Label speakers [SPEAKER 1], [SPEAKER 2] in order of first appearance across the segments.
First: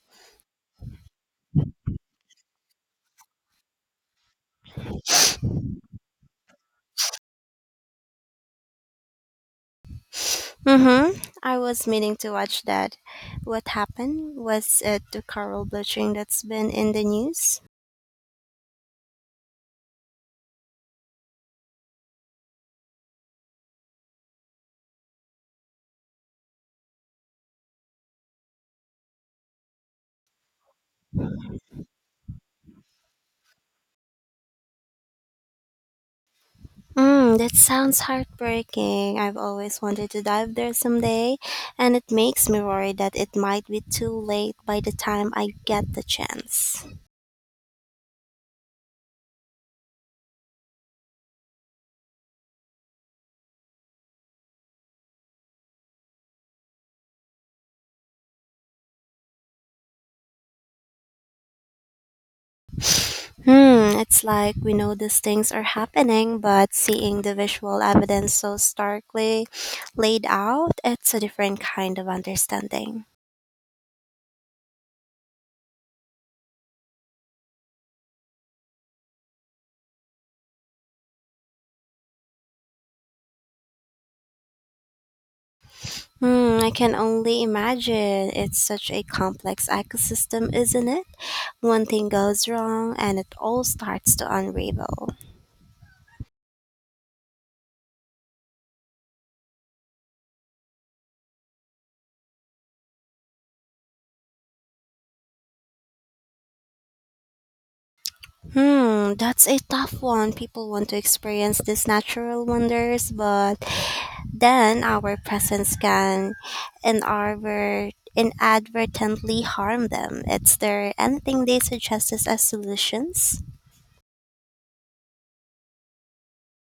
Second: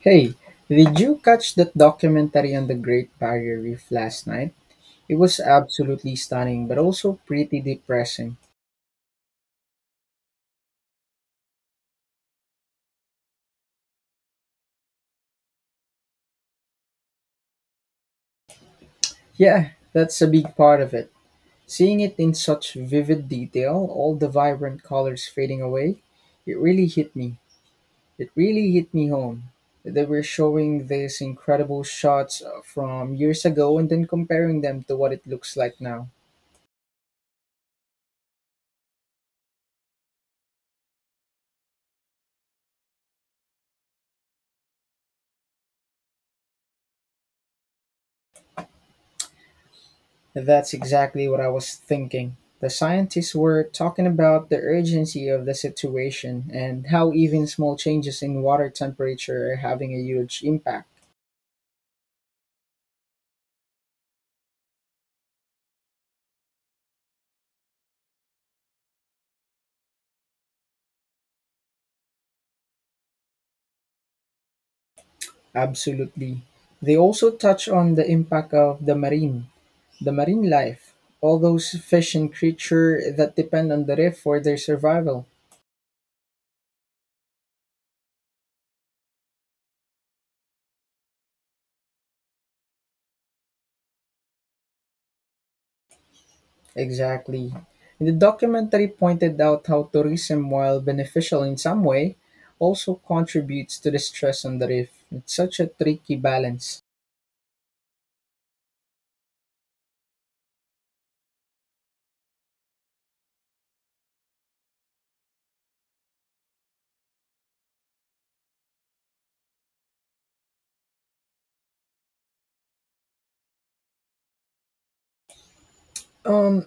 [SPEAKER 1] Hey, did you catch that documentary on the Great Barrier Reef last night? It was absolutely stunning, but also pretty depressing.
[SPEAKER 2] Mm-hmm. I was meaning to watch that. What happened? Was it the coral bleaching that's been in the news?
[SPEAKER 1] Yeah, that's a big part of it. Seeing it in such vivid detail, all the vibrant colors fading away, it really hit me. It really hit me home. They were showing these incredible shots from years ago and then comparing them to what it looks like now.
[SPEAKER 2] Mm, that sounds heartbreaking. I've always wanted to dive there someday, and it makes me worry that it might be too late by the time I get the chance.
[SPEAKER 1] That's exactly what I was thinking. The scientists were talking about the urgency of the situation and how even small changes in water temperature are having a huge impact.
[SPEAKER 2] Hmm, it's like we know these things are happening, but seeing the visual evidence so starkly laid out, it's a different kind of understanding.
[SPEAKER 1] Absolutely. They also touch on the impact of the marine life, all those fish and creature that depend on the reef for their survival.
[SPEAKER 2] Hmm, I can only imagine. It's such a complex ecosystem, isn't it? One thing goes wrong and it all starts to unravel.
[SPEAKER 1] Exactly. And the documentary pointed out how tourism, while beneficial in some way, also contributes to the stress on the reef. It's such a tricky balance.
[SPEAKER 2] Hmm, that's a tough one. People want to experience these natural wonders, but then our presence can inadvertently harm them. Is there anything they suggest as solutions?
[SPEAKER 1] Um,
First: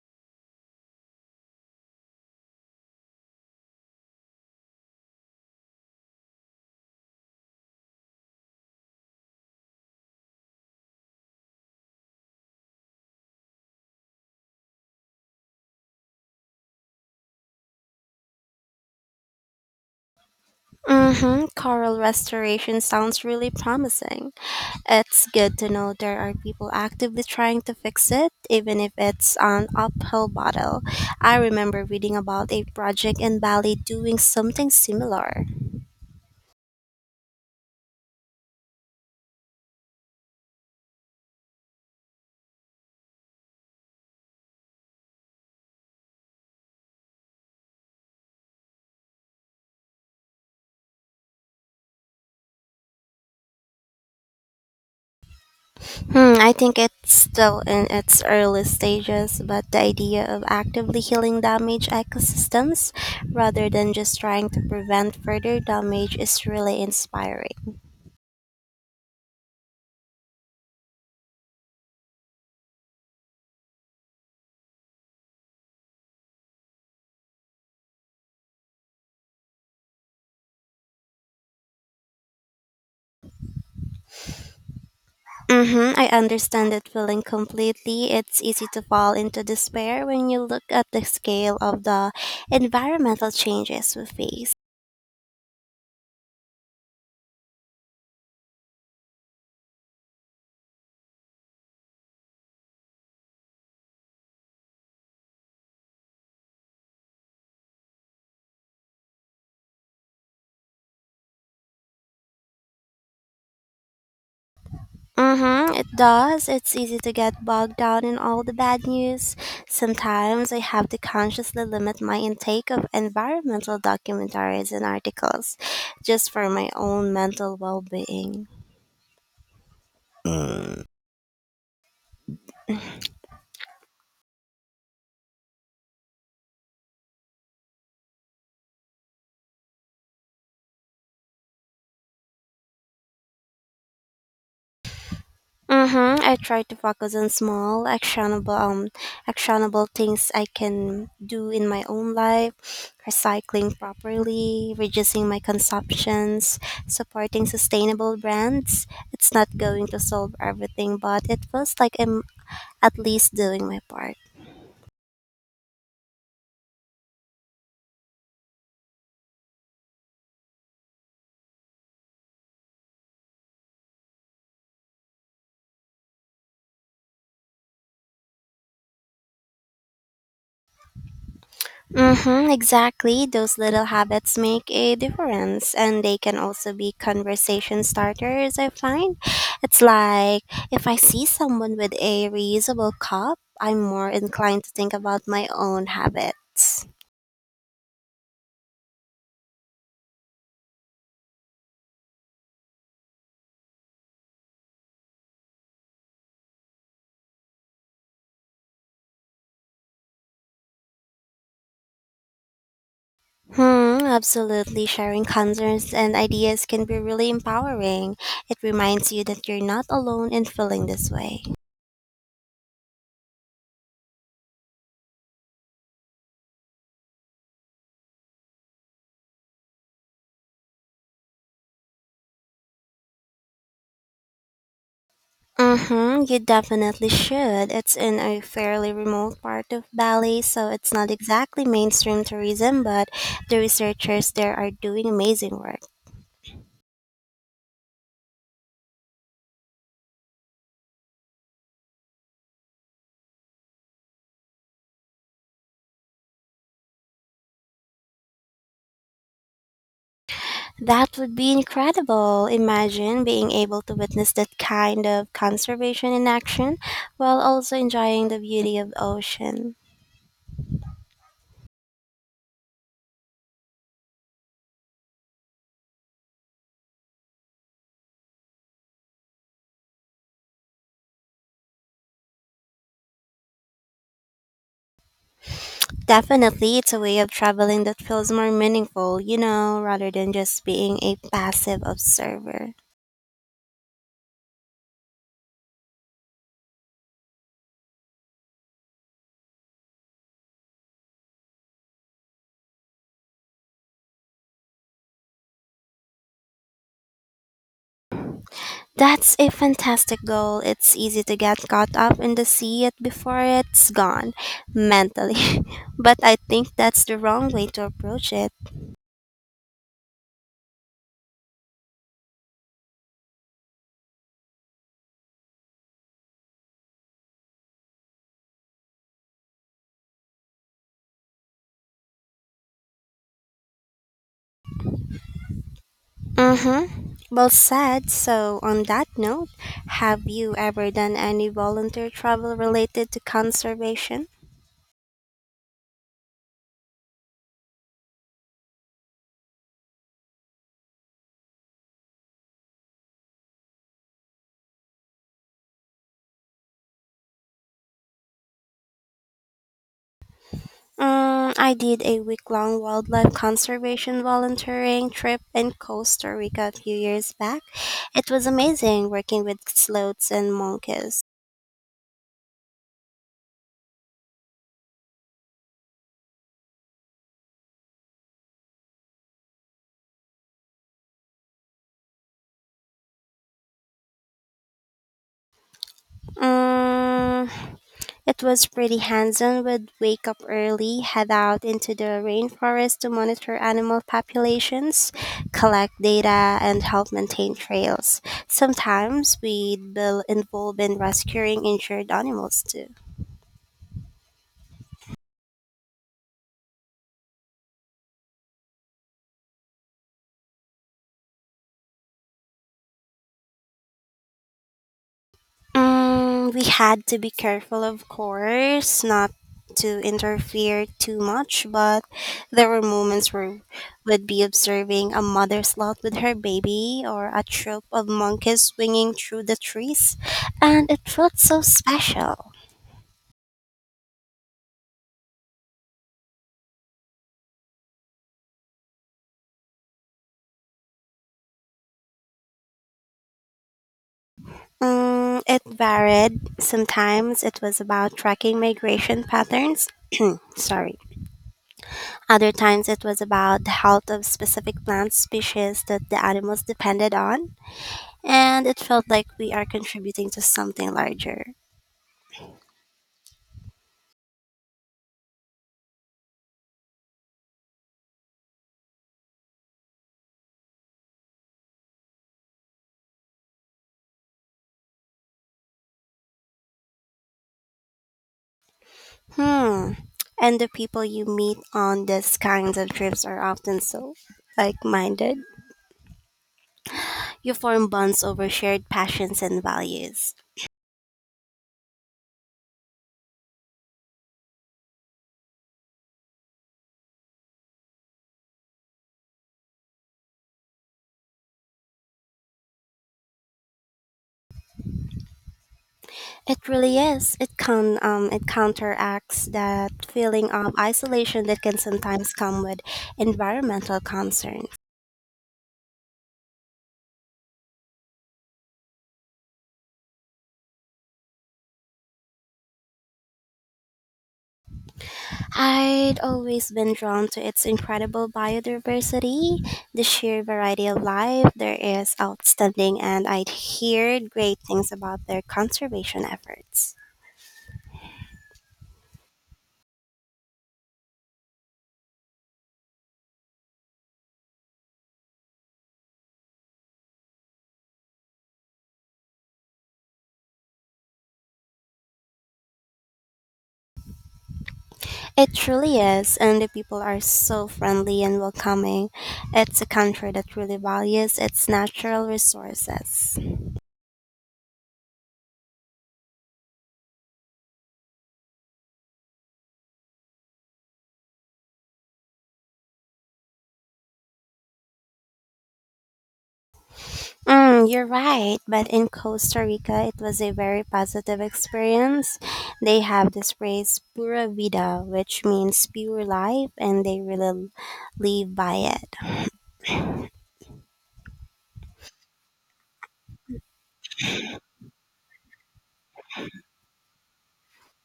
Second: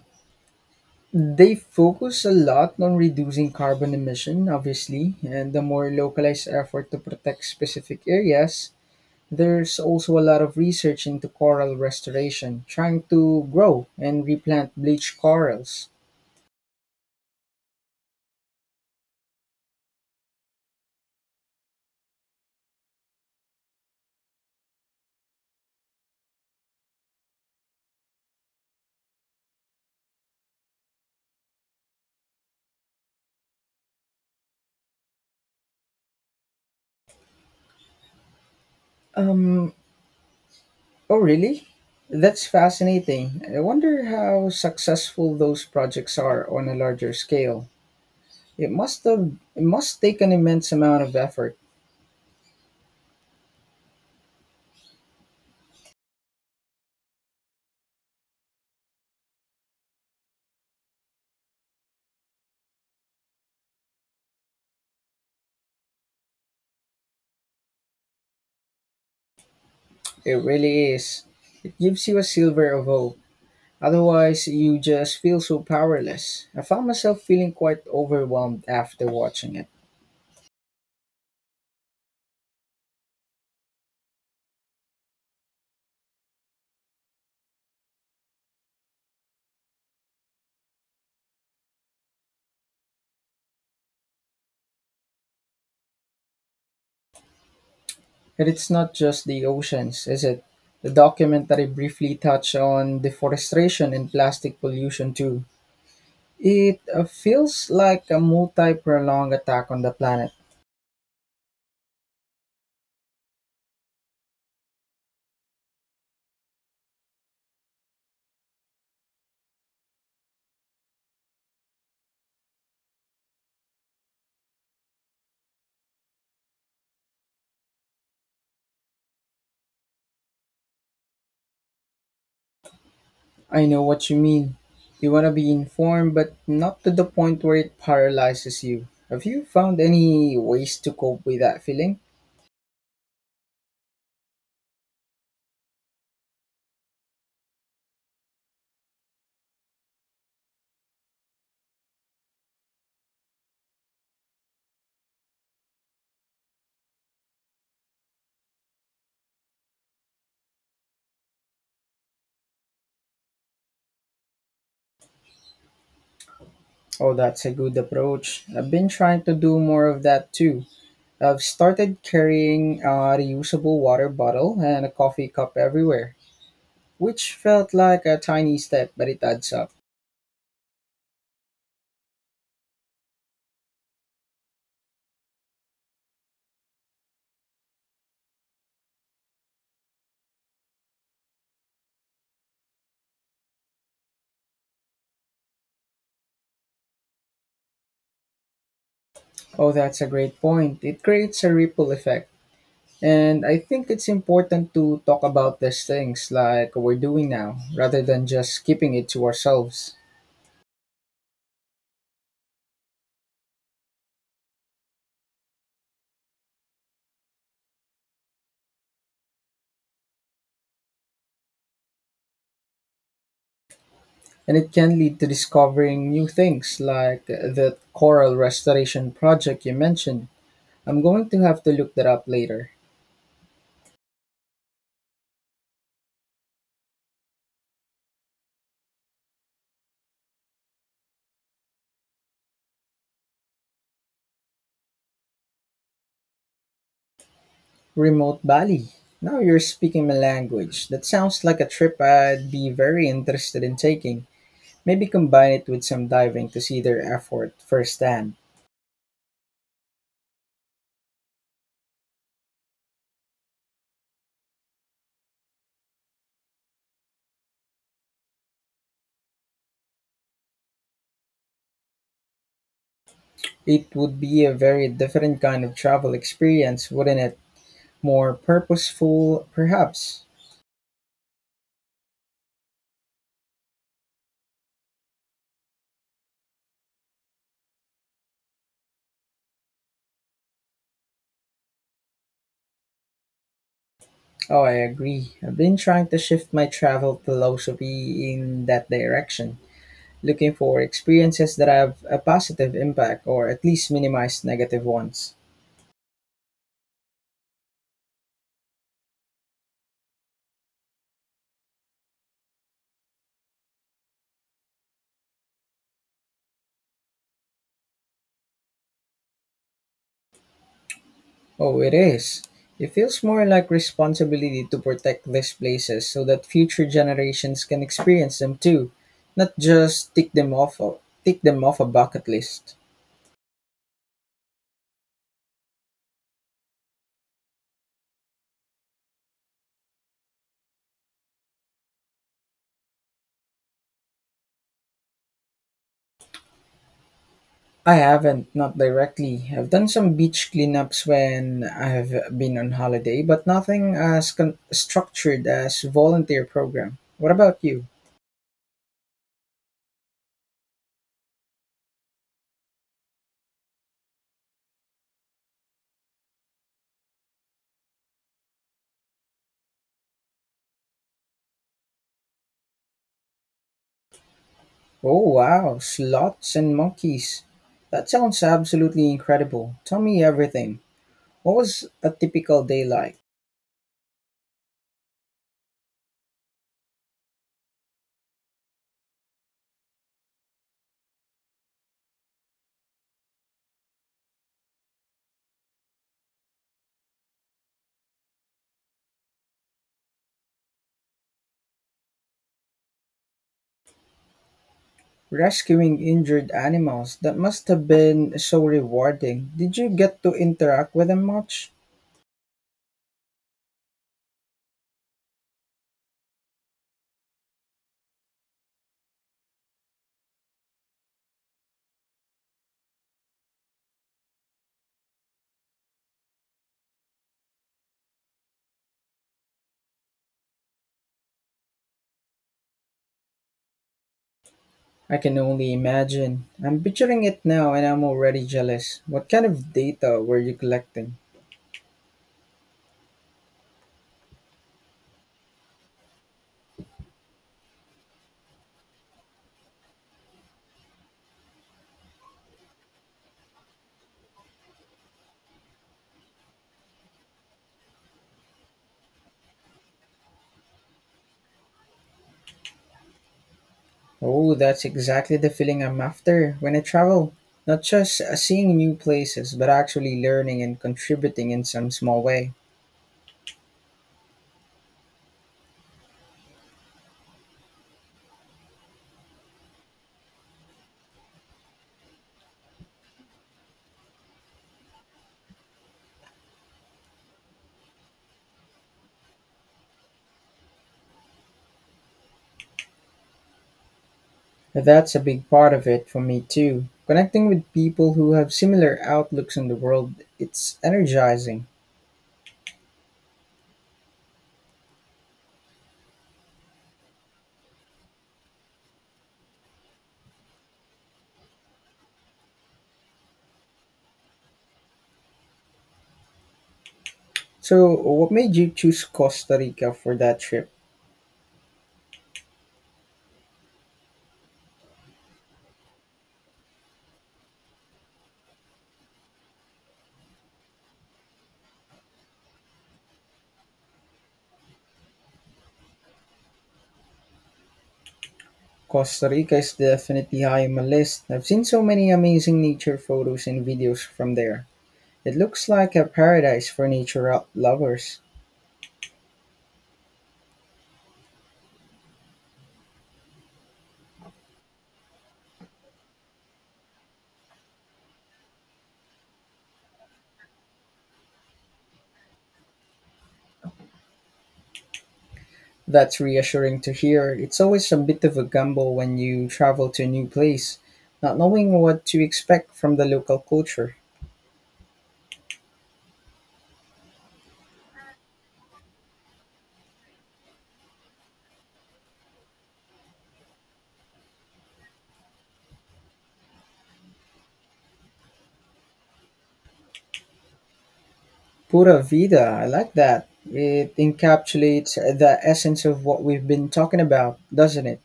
[SPEAKER 1] they focus a lot on reducing carbon emission, obviously, and the more localized effort to protect specific areas. There's also a lot of research into coral restoration, trying to grow and replant bleached corals.
[SPEAKER 2] Mm-hmm. Coral restoration sounds really promising. It's good to know there are people actively trying to fix it, even if it's an uphill battle. I remember reading about a project in Bali doing something similar.
[SPEAKER 1] Um, Oh, really? That's fascinating. I wonder how successful those projects are on a larger scale. It must take an immense amount of effort.
[SPEAKER 2] Hmm, I think it's still in its early stages, but the idea of actively healing damaged ecosystems rather than just trying to prevent further damage is really inspiring.
[SPEAKER 1] It really is. It gives you a silver of hope. Otherwise, you just feel so powerless. I found myself feeling quite overwhelmed after watching it.
[SPEAKER 2] Mm-hmm. I understand that feeling completely. It's easy to fall into despair when you look at the scale of the environmental changes we face.
[SPEAKER 1] And it's not just the oceans, is it? The documentary briefly touched on deforestation and plastic pollution too. It feels like a multi prolonged attack on the planet.
[SPEAKER 2] Mm-hmm. It does. It's easy to get bogged down in all the bad news. Sometimes I have to consciously limit my intake of environmental documentaries and articles just for my own mental well being.
[SPEAKER 1] I know what you mean. You want to be informed, but not to the point where it paralyzes you. Have you found any ways to cope with that feeling?
[SPEAKER 2] Mm-hmm. I try to focus on small, actionable, actionable things I can do in my own life, recycling properly, reducing my consumptions, supporting sustainable brands. It's not going to solve everything, but it feels like I'm at least doing my part.
[SPEAKER 1] Oh, that's a good approach. I've been trying to do more of that too. I've started carrying a reusable water bottle and a coffee cup everywhere, which felt like a tiny step, but it adds up.
[SPEAKER 2] Mm-hmm, exactly. Those little habits make a difference, and they can also be conversation starters, I find. It's like if I see someone with a reusable cup, I'm more inclined to think about my own habits.
[SPEAKER 1] Oh, that's a great point. It creates a ripple effect. And I think it's important to talk about these things like we're doing now rather than just keeping it to ourselves.
[SPEAKER 2] Hmm, absolutely. Sharing concerns and ideas can be really empowering. It reminds you that you're not alone in feeling this way.
[SPEAKER 1] And it can lead to discovering new things like the coral restoration project you mentioned. I'm going to have to look that up later.
[SPEAKER 2] Mm-hmm, you definitely should. It's in a fairly remote part of Bali, so it's not exactly mainstream tourism, but the researchers there are doing amazing work.
[SPEAKER 1] Remote Bali. Now you're speaking my language. That sounds like a trip I'd be very interested in taking. Maybe combine it with some diving to see their effort firsthand.
[SPEAKER 2] That would be incredible. Imagine being able to witness that kind of conservation in action while also enjoying the beauty of the ocean.
[SPEAKER 1] It would be a very different kind of travel experience, wouldn't it? More purposeful, perhaps.
[SPEAKER 2] Definitely, it's a way of traveling that feels more meaningful, you know, rather than just being a passive observer.
[SPEAKER 1] Oh, I agree. I've been trying to shift my travel philosophy in that direction, looking for experiences that have a positive impact or at least minimize negative ones.
[SPEAKER 2] That's a fantastic goal. It's easy to get caught up in the sea yet before it's gone mentally. But I think that's the wrong way to approach it.
[SPEAKER 1] Oh, it is. It feels more like responsibility to protect these places so that future generations can experience them too, not just tick them off a bucket list.
[SPEAKER 2] Mm-hmm. Well said. So, on that note, have you ever done any volunteer travel related to conservation?
[SPEAKER 1] I haven't, not directly. I've done some beach cleanups when I've been on holiday, but nothing as structured as volunteer program. What about you?
[SPEAKER 2] Mm, I did a week long wildlife conservation volunteering trip in Costa Rica a few years back. It was amazing working with sloths and monkeys.
[SPEAKER 1] Oh wow, sloths and monkeys. That sounds absolutely incredible. Tell me everything. What was a typical day like?
[SPEAKER 2] Mm, it was pretty hands-on. We'd wake up early, head out into the rainforest to monitor animal populations, collect data, and help maintain trails. Sometimes we'd be involved in rescuing injured animals too.
[SPEAKER 1] Rescuing injured animals. That must have been so rewarding. Did you get to interact with them much?
[SPEAKER 2] Mm, we had to be careful, of course, not to interfere too much, but there were moments where we'd be observing a mother sloth with her baby or a troop of monkeys swinging through the trees, and it felt so special.
[SPEAKER 1] I can only imagine. I'm picturing it now and I'm already jealous. What kind of data were you collecting?
[SPEAKER 2] Mm, it varied. Sometimes it was about tracking migration patterns. Sorry. Other times it was about the health of specific plant species that the animals depended on, and it felt like we are contributing to something larger.
[SPEAKER 1] Oh, that's exactly the feeling I'm after when I travel. Not just seeing new places, but actually learning and contributing in some small way.
[SPEAKER 2] Hmm. And the people you meet on these kinds of trips are often so like minded. You form bonds over shared passions and values.
[SPEAKER 1] That's a big part of it for me too. Connecting with people who have similar outlooks on the world, it's energizing.
[SPEAKER 2] It really is. It can it counteracts that feeling of isolation that can sometimes come with environmental concern.
[SPEAKER 1] So, what made you choose Costa Rica for that trip?
[SPEAKER 2] I'd always been drawn to its incredible biodiversity, the sheer variety of life there is outstanding, and I'd heard great things about their conservation efforts.
[SPEAKER 1] Costa Rica is definitely high on my list. I've seen so many amazing nature photos and videos from there. It looks like a paradise for nature lovers.
[SPEAKER 2] It truly is, and the people are so friendly and welcoming. It's a country that really values its natural resources.
[SPEAKER 1] That's reassuring to hear. It's always a bit of a gamble when you travel to a new place, not knowing what to expect from the local culture.
[SPEAKER 2] Mm, you're right. But in Costa Rica, it was a very positive experience. They have this phrase "pura vida," which means pure life, and they really live by it.
[SPEAKER 1] Pura vida, I like that. It encapsulates the essence of what we've been talking about, doesn't it?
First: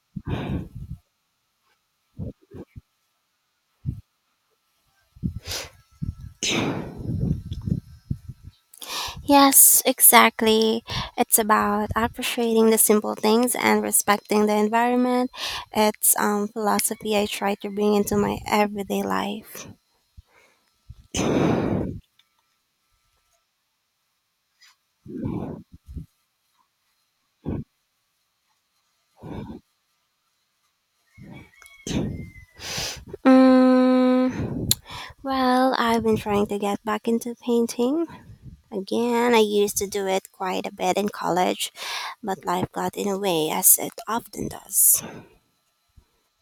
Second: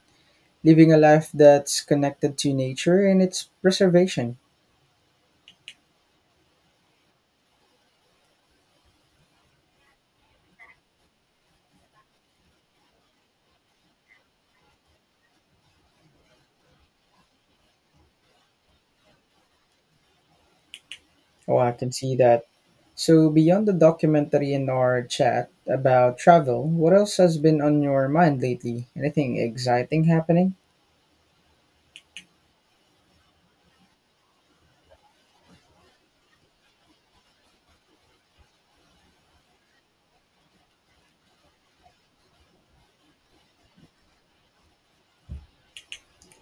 [SPEAKER 1] Living a life that's connected to nature and its preservation.
[SPEAKER 2] Yes, exactly. It's about appreciating the simple things and respecting the environment. It's philosophy I try to bring into my everyday life.
[SPEAKER 1] Oh, I can see that. So, beyond the documentary and our chat about travel, what else has been on your mind lately? Anything exciting happening?
[SPEAKER 2] Mm, well, I've been trying to get back into painting. Again, I used to do it quite a bit in college, but life got in the way as it often does.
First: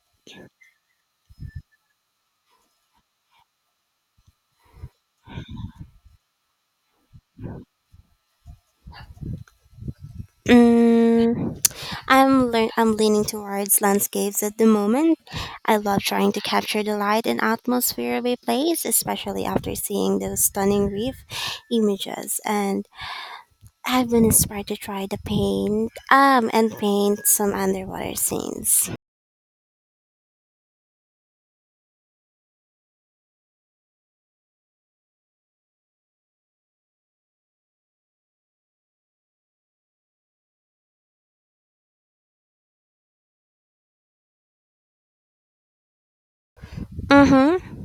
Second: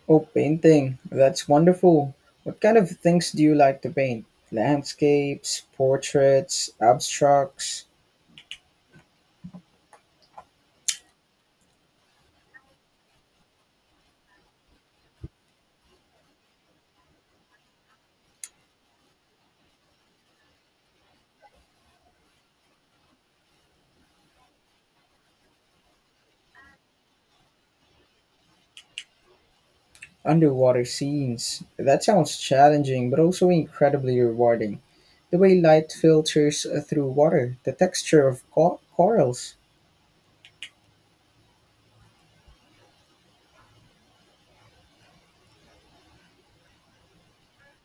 [SPEAKER 1] Oh, painting. That's wonderful. What kind of things do you like to paint? Landscapes, portraits, abstracts,
[SPEAKER 2] Mm, I'm leaning towards landscapes at the moment. I love trying to capture the light and atmosphere of a place, especially after seeing those stunning reef images. And I've been inspired to try to paint some underwater scenes.
[SPEAKER 1] underwater scenes. That sounds challenging, but also incredibly rewarding. The way light filters through water, the texture of corals.
[SPEAKER 2] Mm-hmm.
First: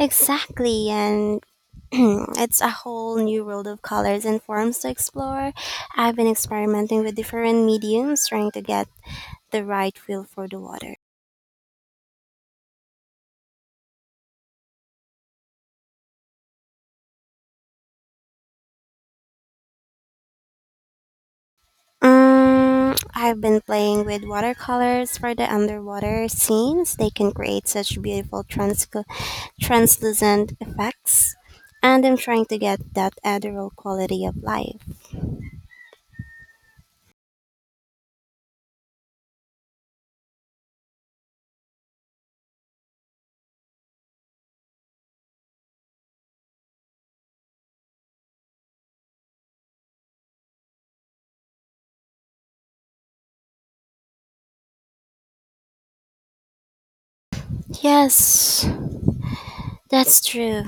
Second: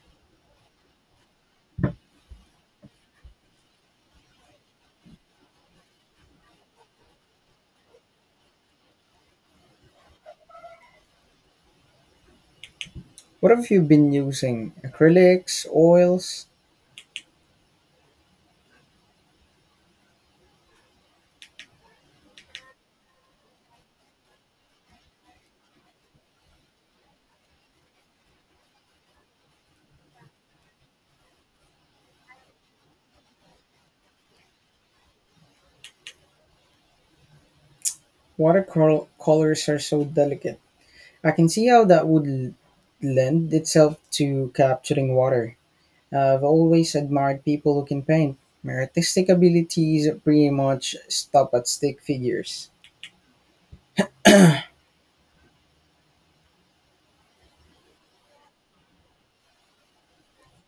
[SPEAKER 2] Exactly, and it's a whole new world of colors and forms to explore. I've been experimenting with different mediums, trying to get the right feel for the water.
[SPEAKER 1] What have you been using? Acrylics, oils?
[SPEAKER 2] Mm, I've been playing with watercolors for the underwater scenes. They can create such beautiful translucent effects. And I'm trying to get that ethereal quality of life.
[SPEAKER 1] Watercolors are so delicate. I can see how that would lend itself to capturing water. I've always admired people who can paint. My artistic abilities pretty much stop at stick figures.
[SPEAKER 2] Yes, that's true.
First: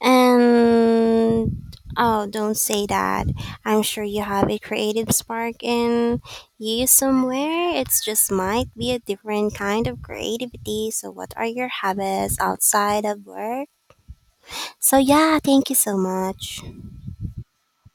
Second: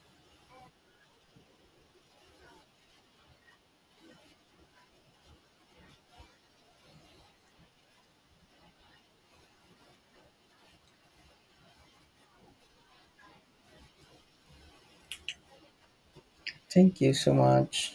[SPEAKER 2] And oh, don't say that. I'm sure you have a creative spark in you somewhere. It's just might be a different kind of creativity. So, what are your habits outside of work? So, yeah, thank you so much.
[SPEAKER 1] Thank you so much.